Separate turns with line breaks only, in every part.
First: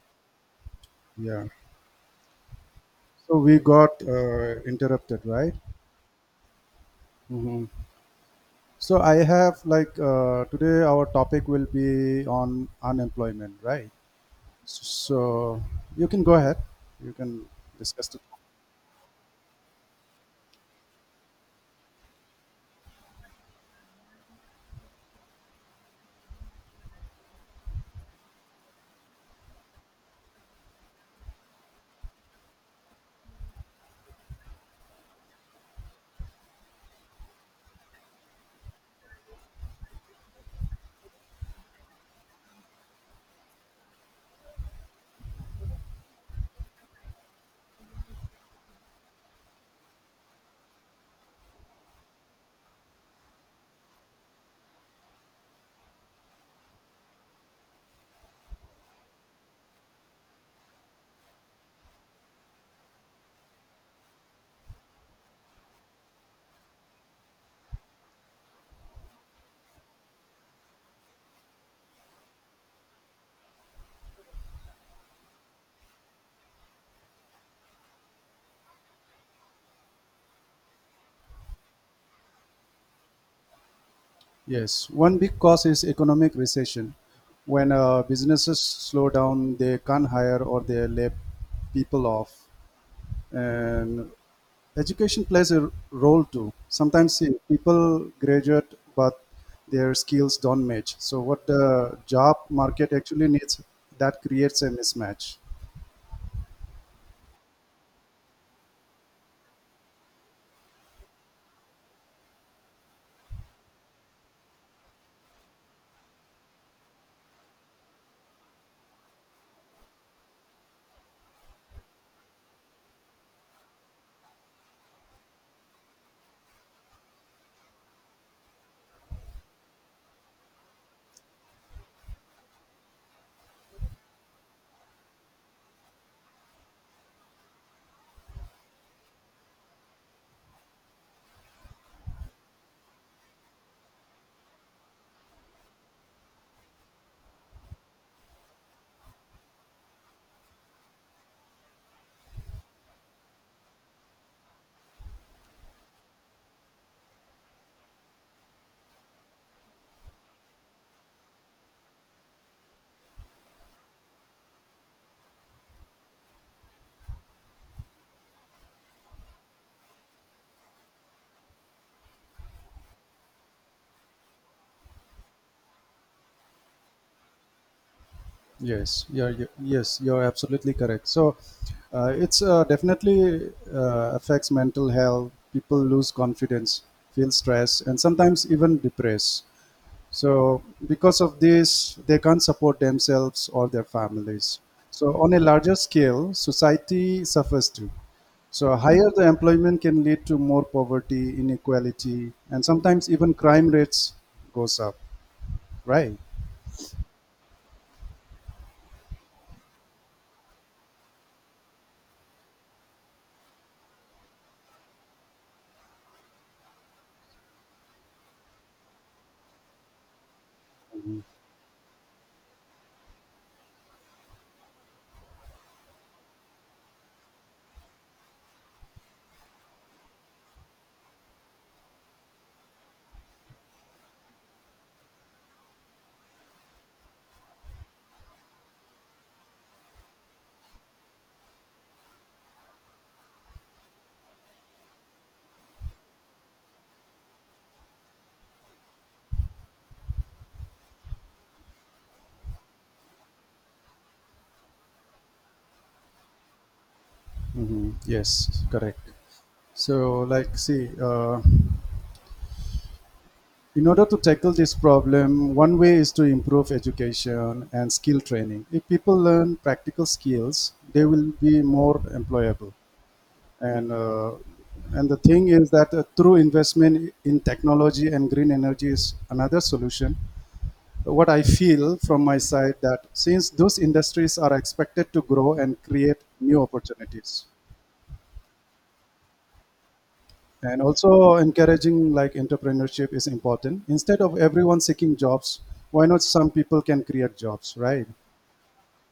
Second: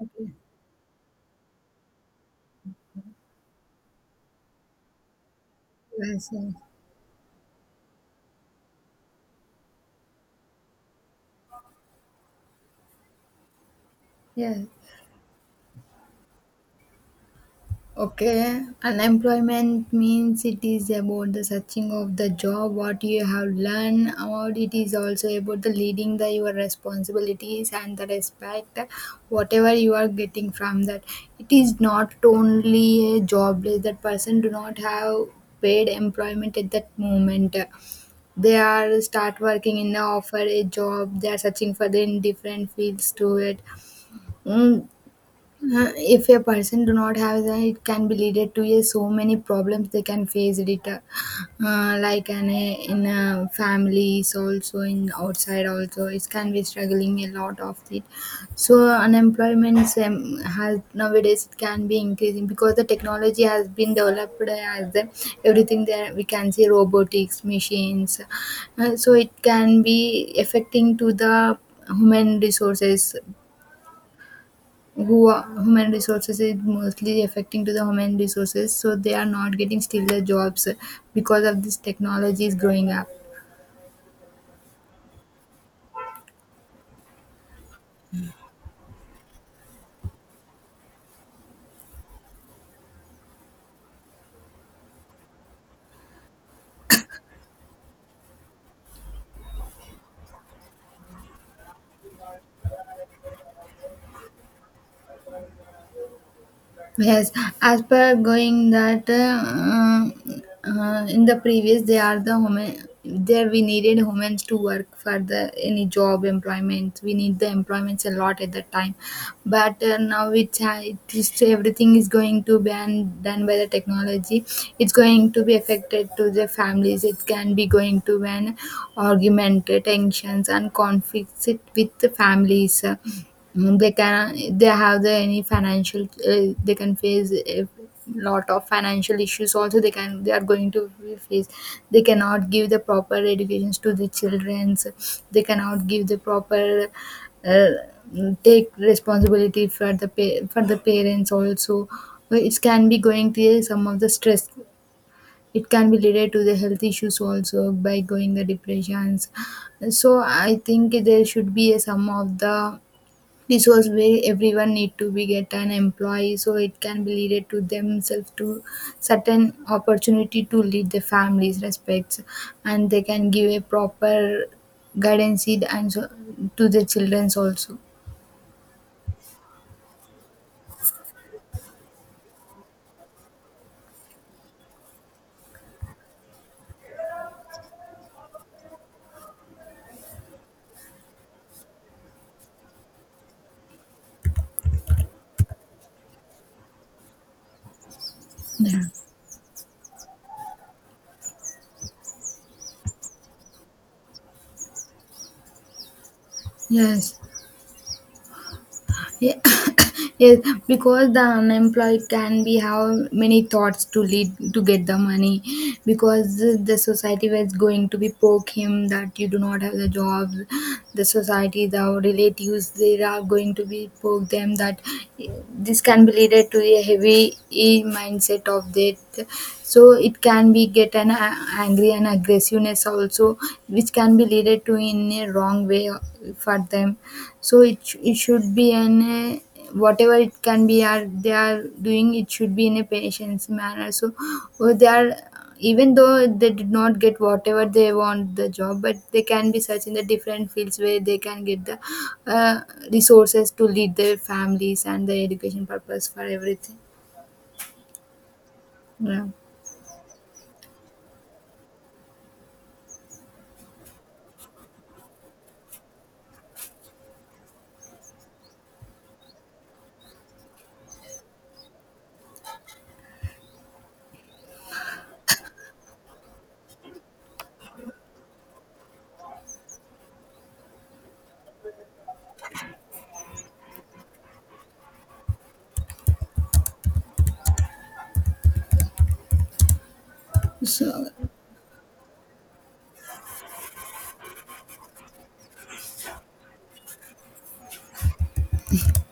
Okay.
Yeah. So we got interrupted, right?
Yes, yes.
hmm So I have today our topic will be on unemployment, right?
Yes.
So you can go ahead. You can discuss the
Okay. Unemployment means it is about the searching of the job, what you have learned about. It is also about the leading the your responsibilities and the respect, whatever you are getting from that. It is not only a jobless. That person do not have paid employment at that moment. They are start working in the offer a job. They are searching for the in different fields to it. Mm, if a person do not have that it can be leaded to a so many problems they can face it like an, a, in a families also in outside also it can be struggling a lot of it. So unemployment, has nowadays it can be increasing because the technology has been developed as the, everything there we can see robotics machines, so it can be affecting to the human resources. Who are human resources is mostly affecting to the human resources, so they are not getting still the jobs because of this technology is growing up.
Yes, one big cause is economic recession. When businesses slow down, they can't hire or they lay people off. And education plays a role too. Sometimes, see, people graduate, but their skills don't match so what the job market actually needs. That creates a mismatch.
Yes, as per going that in the previous they are the women there we needed humans to work for the any job employment, we need the employments a lot at that time, but now it's it is everything is going to be done by the technology. It's going to be affected to the families, it can be going to be an argument, tensions and conflicts it with the families. They can they have the any financial, they can face a lot of financial issues also, they can they are going to face, they cannot give the proper educations to the childrens, they cannot give the proper, uh, take responsibility for the for the parents also. But it can be going to some of the stress, it can be related to the health issues also by going the depressions. So I think there should be a some of the, this was where everyone need to be get an employee, so it can be leaded to themselves to certain opportunity to lead their families respects, and they can give a proper guidance and so, to their childrens also.
Yes, you're absolutely correct. So it's definitely affects mental health. People lose confidence, feel stress, and sometimes even depressed. So, because of this, they can't support themselves or their families. So, on a larger scale, society suffers too. So,
Yeah.
higher the employment can lead to more poverty, inequality, and sometimes even crime rates goes up. Right?
Yes. Yeah. Yes, because the unemployed can be have many thoughts to lead to get the money, because the society was going to be poke him that you do not have the job, the society the relatives they are going to be poke them that this can be related to a heavy mindset of that. So it can be get angry and aggressiveness also, which can be leaded to in a wrong way for them. So it should be an, whatever it can be are they are doing it should be in a patient's manner. So they are, even though they did not get whatever they want the job, but they can be searching the different fields where they can get the, uh, resources to lead their families and the education purpose for everything.
Yes, correct.
Yeah.
So, in order to tackle this problem, one way is to improve education and skill training. If people learn practical skills, they will be more employable. and uh, and the thing is that through investment in technology and green energy is another solution. What I feel from my side that since those industries are expected to grow and create new opportunities, and
So
also encouraging like entrepreneurship is important instead of everyone seeking jobs. Why not some people can create jobs, right?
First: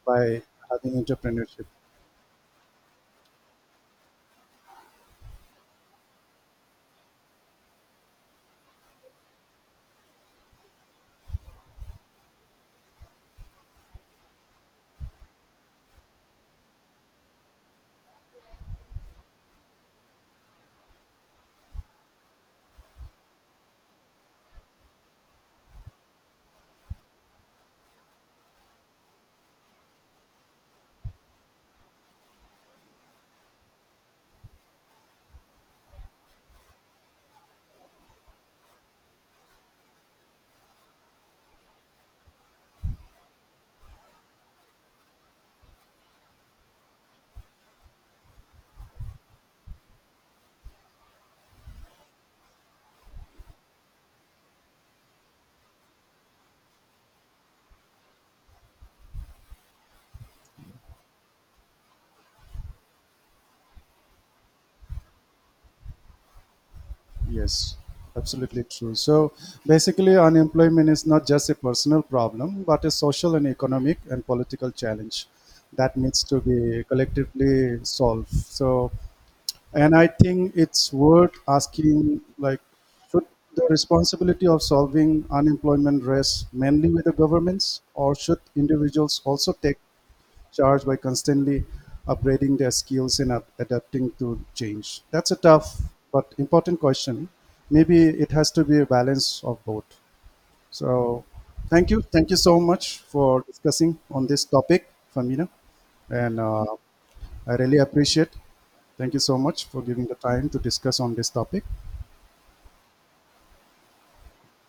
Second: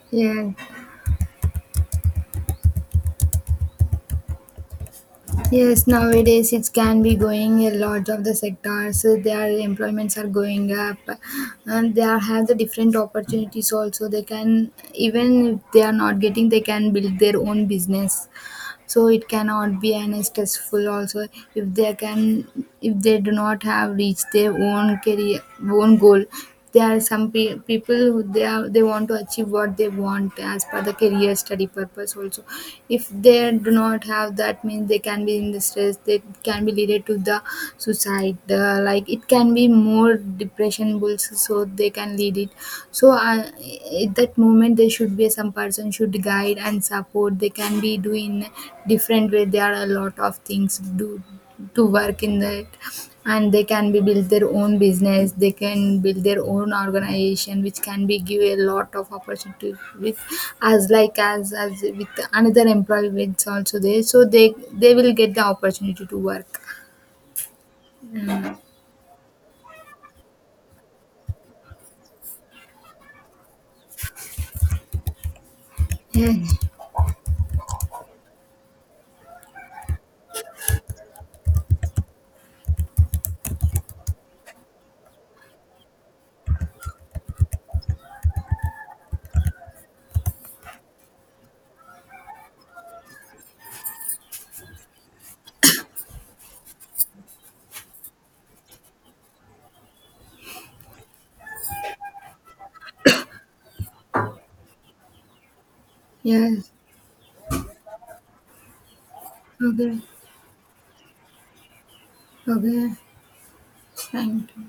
By
yeah.
having entrepreneurship.
Yes, nowadays it can be going a lot of the sectors. So, their employments are going up, and they are, have the different opportunities. Also, they can even if they are not getting, they can build their own business, so it cannot be an stressful also. If they can, if they do not have reached their own career, own goal, there are some people who they are they want to achieve what they want as per the career study purpose also. If they do not have that means they can be in the stress, they can be leaded to the suicide, like it can be more depression bulls, so they can lead it. So I, at that moment there should be some person should guide and support, they can be doing different way, there are a lot of things do to work in that. And they can be build their own business, they can build their own organization which can be give a lot of opportunity, with as like as with another employment also there, so they will get the opportunity to work.
Yes,
Yeah.
absolutely true. So basically, unemployment is not just a personal problem, but a social and economic and political challenge that needs to
Yes.
be collectively solved. So, and I think it's worth asking, like, should the responsibility of solving unemployment rest mainly with the governments, or should individuals also take charged by constantly upgrading their skills and up- adapting to change? That's a tough but important question. Maybe it has to be a balance of both. So, thank you. Thank you so much for discussing on this topic, Famina. And
Yes.
I really appreciate. Thank you so much for
Okay.
giving the time to discuss on this topic.
Okay. Thank you.